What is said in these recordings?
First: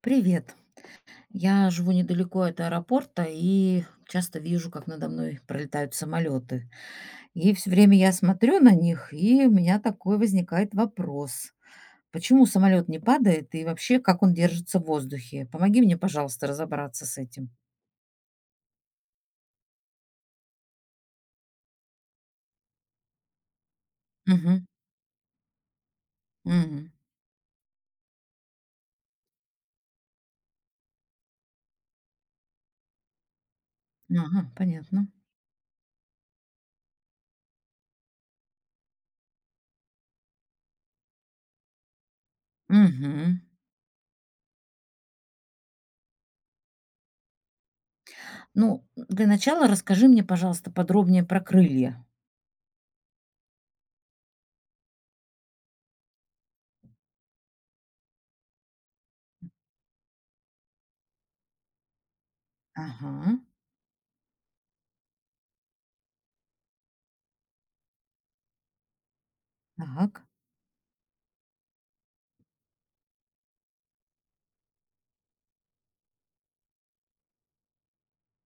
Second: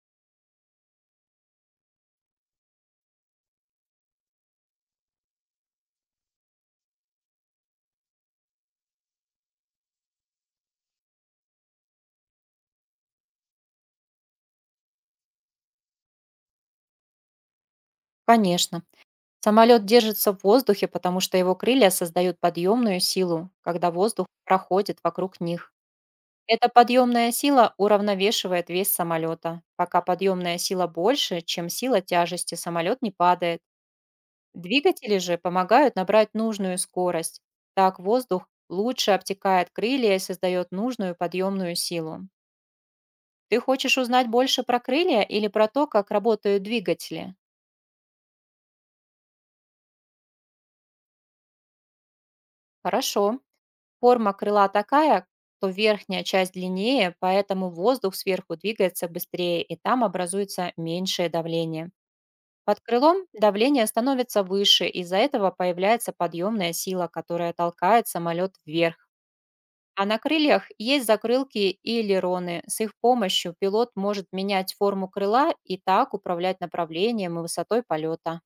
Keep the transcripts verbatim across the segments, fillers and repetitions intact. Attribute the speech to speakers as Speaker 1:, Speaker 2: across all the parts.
Speaker 1: Привет. Я живу недалеко от аэропорта и часто вижу, как надо мной пролетают самолеты. И все время я смотрю на них, и у меня такой возникает вопрос. Почему самолет не падает и вообще как он держится в воздухе? Помоги мне, пожалуйста, разобраться с этим.
Speaker 2: Конечно. Самолет держится в воздухе, потому что его крылья создают подъемную силу, когда воздух
Speaker 1: Мгм.
Speaker 2: проходит вокруг них. Эта
Speaker 1: Мгм.
Speaker 2: подъемная сила уравновешивает вес самолета. Пока подъемная сила больше, чем сила тяжести, самолет не падает.
Speaker 1: Ага, понятно.
Speaker 2: Двигатели же помогают набрать нужную скорость. Так воздух лучше обтекает крылья и создает нужную подъемную силу.
Speaker 1: Мгм.
Speaker 2: Ты хочешь узнать больше про крылья или про то, как работают двигатели?
Speaker 1: Ну, для начала расскажи мне, пожалуйста, подробнее про крылья.
Speaker 2: Хорошо. Форма крыла такая, что верхняя часть длиннее, поэтому воздух сверху двигается быстрее, и там образуется меньшее давление. Под крылом
Speaker 1: Ага,
Speaker 2: давление становится выше, из-за этого появляется подъемная сила, которая толкает самолет вверх. А на
Speaker 1: так.
Speaker 2: крыльях есть закрылки и элероны. С их помощью пилот может менять форму крыла и так управлять направлением и высотой полета.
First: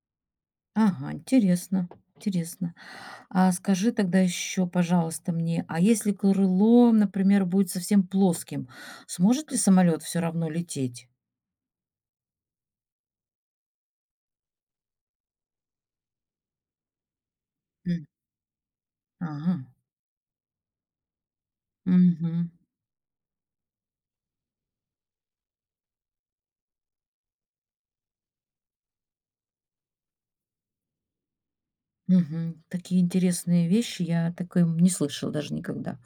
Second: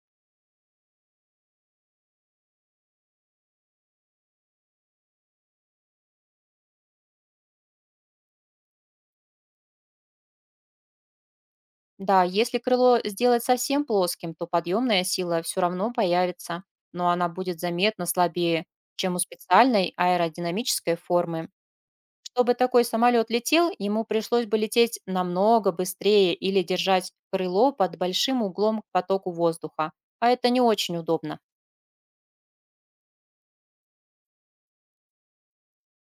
Speaker 1: Ага, интересно, интересно. А скажи тогда еще, пожалуйста, мне, а если крыло, например, будет совсем плоским, сможет ли самолет все равно лететь?
Speaker 2: Да, если крыло сделать совсем плоским, то подъемная сила все равно появится, но она будет заметно
Speaker 1: М.
Speaker 2: слабее, чем у
Speaker 1: Ага.
Speaker 2: специальной аэродинамической формы.
Speaker 1: Мгм.
Speaker 2: Чтобы такой самолет летел, ему пришлось бы лететь намного быстрее или держать крыло под большим углом к потоку воздуха, а это не очень удобно.
Speaker 1: Мгм. Такие интересные вещи я такой не слышала даже никогда.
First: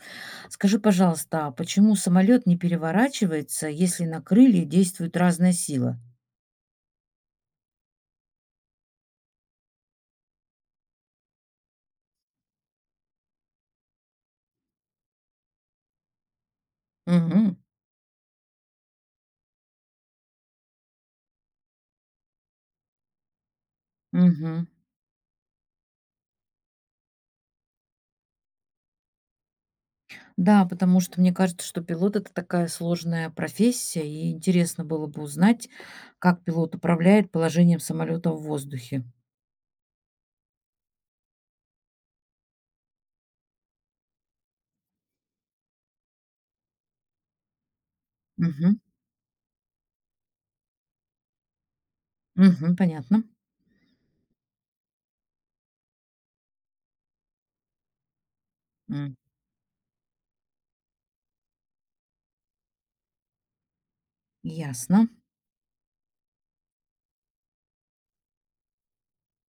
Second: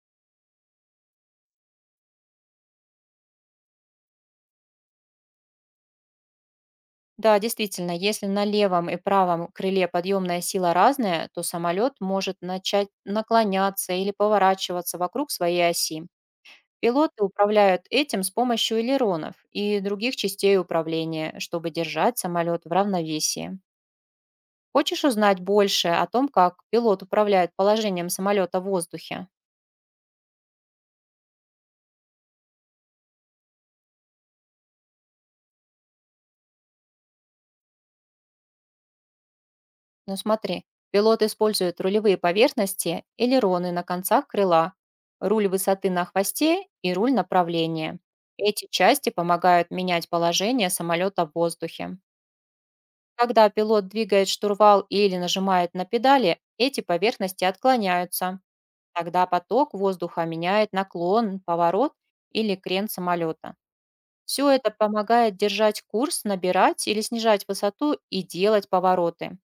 Speaker 1: Скажи, пожалуйста, а почему самолет не переворачивается, если на крылья действует разная сила?
Speaker 2: Да, действительно, если на левом и правом крыле подъемная сила разная, то самолет может начать наклоняться или поворачиваться вокруг своей оси. Пилоты
Speaker 1: Угу.
Speaker 2: управляют этим с помощью элеронов и других частей управления, чтобы держать самолет в равновесии.
Speaker 1: Угу.
Speaker 2: Хочешь узнать больше о том, как пилот управляет положением самолета в воздухе?
Speaker 1: Да, потому что мне кажется, что пилот — это такая сложная профессия, и интересно было бы узнать, как пилот управляет положением самолета в воздухе.
Speaker 2: Ну смотри, пилот использует рулевые поверхности, элероны на концах крыла, руль высоты на хвосте и руль направления. Эти
Speaker 1: Мгм.
Speaker 2: части помогают менять положение самолета в воздухе.
Speaker 1: Мгм. Понятно.
Speaker 2: Когда пилот двигает штурвал или нажимает на педали, эти поверхности отклоняются,
Speaker 1: М.
Speaker 2: тогда поток воздуха меняет наклон, поворот или крен самолета. Все это
Speaker 1: Ясно.
Speaker 2: помогает держать курс, набирать или снижать высоту и делать повороты.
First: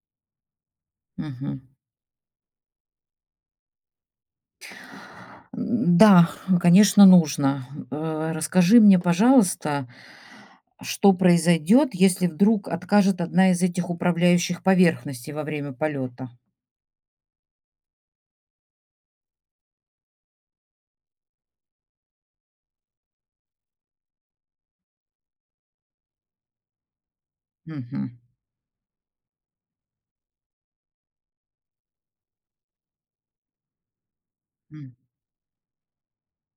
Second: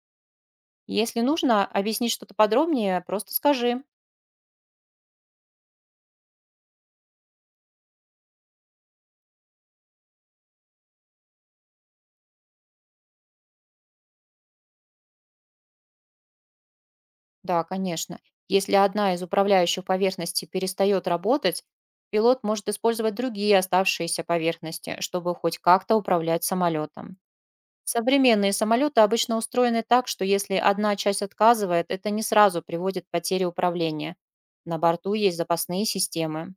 Speaker 2: Если
Speaker 1: Мгм.
Speaker 2: нужно объяснить что-то подробнее, просто скажи.
Speaker 1: М, да, конечно, нужно. Э, Расскажи мне, пожалуйста, что произойдет, если вдруг откажет одна из этих управляющих поверхностей во время полета?
Speaker 2: Да, конечно. Если одна из управляющих поверхностей перестает работать, пилот может использовать другие оставшиеся поверхности, чтобы хоть как-то управлять самолетом.
Speaker 1: Мгм.
Speaker 2: Современные самолеты обычно устроены так, что если одна часть отказывает, это не сразу приводит к потере управления. На
Speaker 1: М,
Speaker 2: борту есть запасные системы.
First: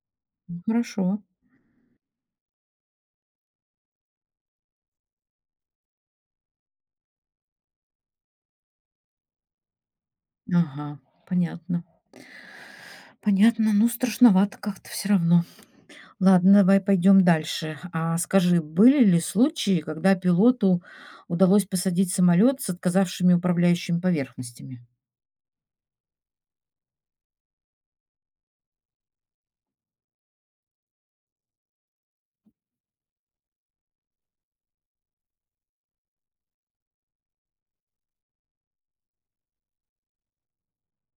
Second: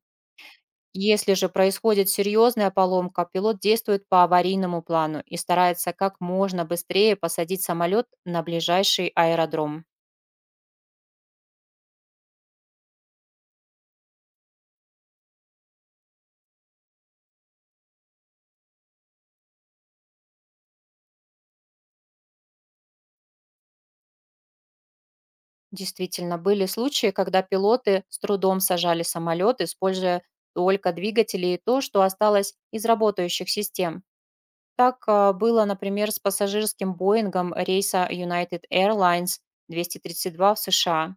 Speaker 1: ну, хорошо.
Speaker 2: Если же происходит серьезная поломка, пилот действует по аварийному плану и старается как можно быстрее посадить самолет на ближайший аэродром.
Speaker 1: Ага, понятно. Понятно, ну страшновато как-то все равно. Ладно, давай пойдем дальше. А скажи, были ли случаи, когда пилоту удалось посадить самолет с отказавшими управляющими поверхностями?
Speaker 2: Действительно, были случаи, когда пилоты с трудом сажали самолет, используя только двигатели и то, что осталось из работающих систем. Так а, было, например, с пассажирским Боингом рейса United Airlines двести тридцать два в США.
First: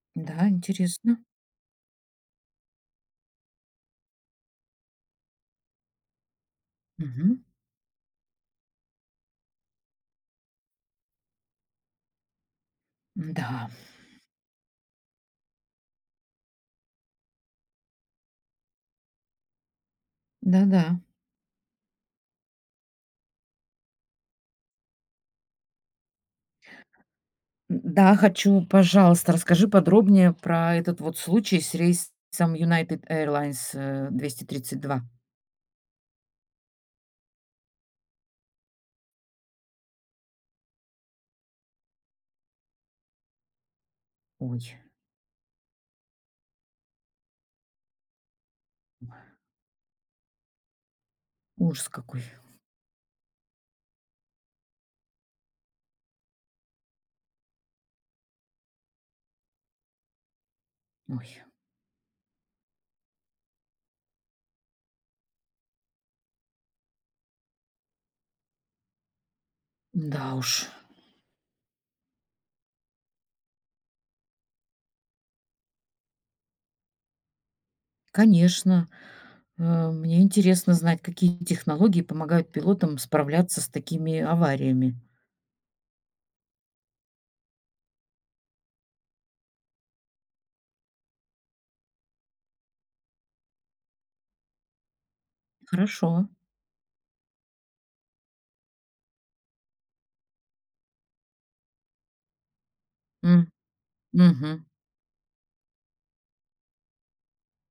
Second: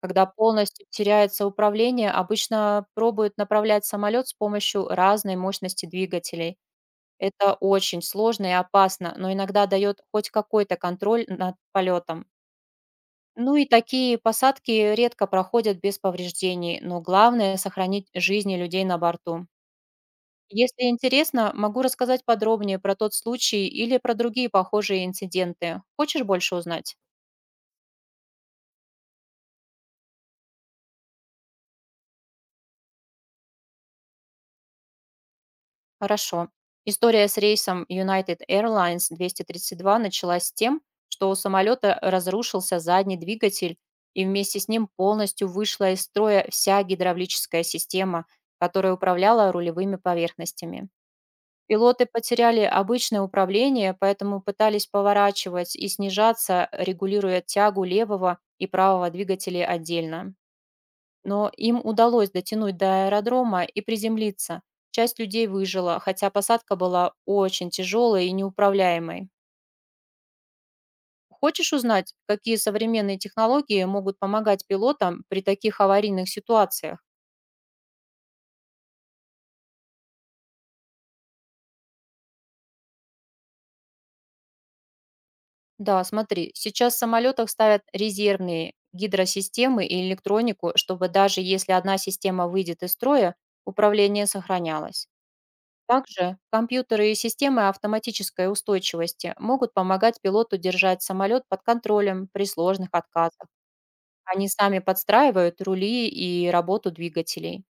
Speaker 2: Когда
Speaker 1: Да,
Speaker 2: полностью
Speaker 1: интересно.
Speaker 2: теряется управление, обычно пробуют направлять самолет с помощью разной мощности двигателей.
Speaker 1: Мгм.
Speaker 2: Это очень сложно и опасно, но иногда дает хоть какой-то контроль над полетом. Ну и
Speaker 1: Да,
Speaker 2: такие посадки редко проходят без повреждений, но главное– сохранить жизни людей на борту.
Speaker 1: да,
Speaker 2: Если
Speaker 1: да.
Speaker 2: интересно, могу рассказать подробнее про тот случай или про другие похожие инциденты. Хочешь больше узнать?
Speaker 1: Да, хочу, пожалуйста, расскажи подробнее про этот вот случай с рейсом United Airlines э, двести тридцать два.
Speaker 2: Хорошо. История с рейсом United Airlines двести тридцать два началась с тем, что у самолета разрушился задний двигатель, и вместе
Speaker 1: Ой,
Speaker 2: с ним полностью вышла из строя вся гидравлическая система, которая управляла рулевыми поверхностями.
Speaker 1: ужас
Speaker 2: Пилоты
Speaker 1: какой.
Speaker 2: потеряли обычное управление, поэтому пытались поворачивать и снижаться, регулируя тягу левого и правого двигателей отдельно.
Speaker 1: Ой,
Speaker 2: Но им удалось дотянуть до аэродрома и приземлиться. Часть людей выжила, хотя посадка была очень тяжелой и неуправляемой.
Speaker 1: да уж.
Speaker 2: Хочешь узнать, какие современные технологии могут помогать пилотам при таких аварийных ситуациях?
Speaker 1: Конечно. Э, мне интересно знать, какие технологии помогают пилотам справляться с такими авариями.
Speaker 2: Да, смотри, сейчас в самолетах ставят резервные гидросистемы и электронику, чтобы даже если одна система выйдет из строя, управление сохранялось.
Speaker 1: Хорошо.
Speaker 2: Также компьютеры и системы автоматической устойчивости могут помогать пилоту держать самолет под контролем при сложных отказах.
Speaker 1: М,
Speaker 2: Они
Speaker 1: мгм.
Speaker 2: сами подстраивают рули и работу двигателей.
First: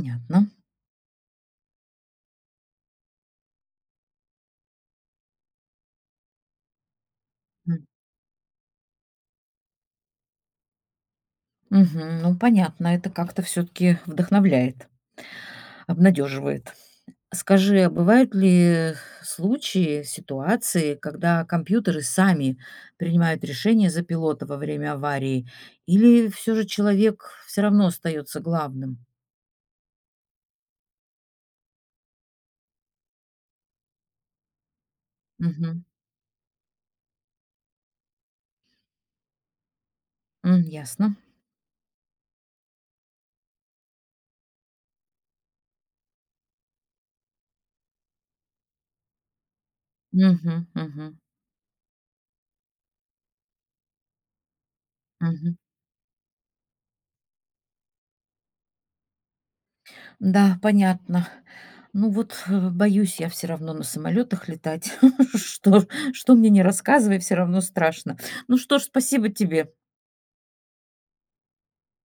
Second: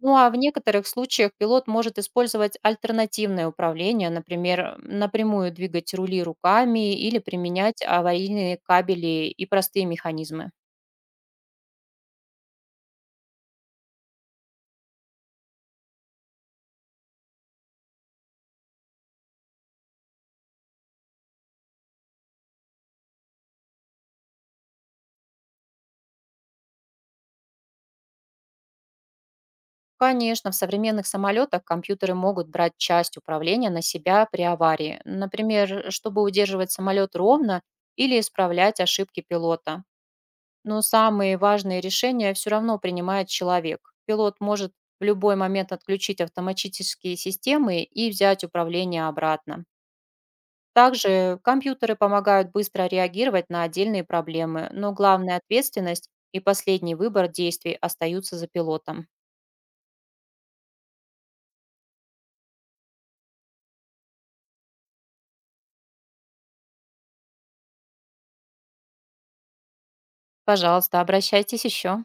Speaker 2: Ну а в некоторых случаях пилот может использовать альтернативное управление, например, напрямую двигать рули руками или применять
Speaker 1: М,
Speaker 2: аварийные кабели и простые механизмы.
Speaker 1: мгм. Ну, понятно, это как-то все-таки вдохновляет, обнадеживает. Скажи, а бывают ли случаи, ситуации, когда компьютеры сами принимают решение за пилота во время аварии, или все же человек все равно остается главным?
Speaker 2: Конечно, в современных самолетах компьютеры могут брать часть управления на себя при аварии,
Speaker 1: Мгм.
Speaker 2: например, чтобы удерживать самолет ровно или исправлять ошибки пилота.
Speaker 1: М,
Speaker 2: Но
Speaker 1: ясно.
Speaker 2: самые важные решения все равно принимает человек. Пилот может в любой момент отключить автоматические системы и взять управление обратно.
Speaker 1: Мгм, мгм,
Speaker 2: Также компьютеры помогают быстро реагировать на отдельные проблемы, но главная
Speaker 1: мгм.
Speaker 2: ответственность и последний выбор действий остаются за пилотом.
Speaker 1: Да, понятно. Ну вот, э, боюсь я все равно на самолетах летать. Что что мне не рассказывай, все равно страшно. Ну что ж, спасибо тебе.
Speaker 2: Пожалуйста, обращайтесь еще.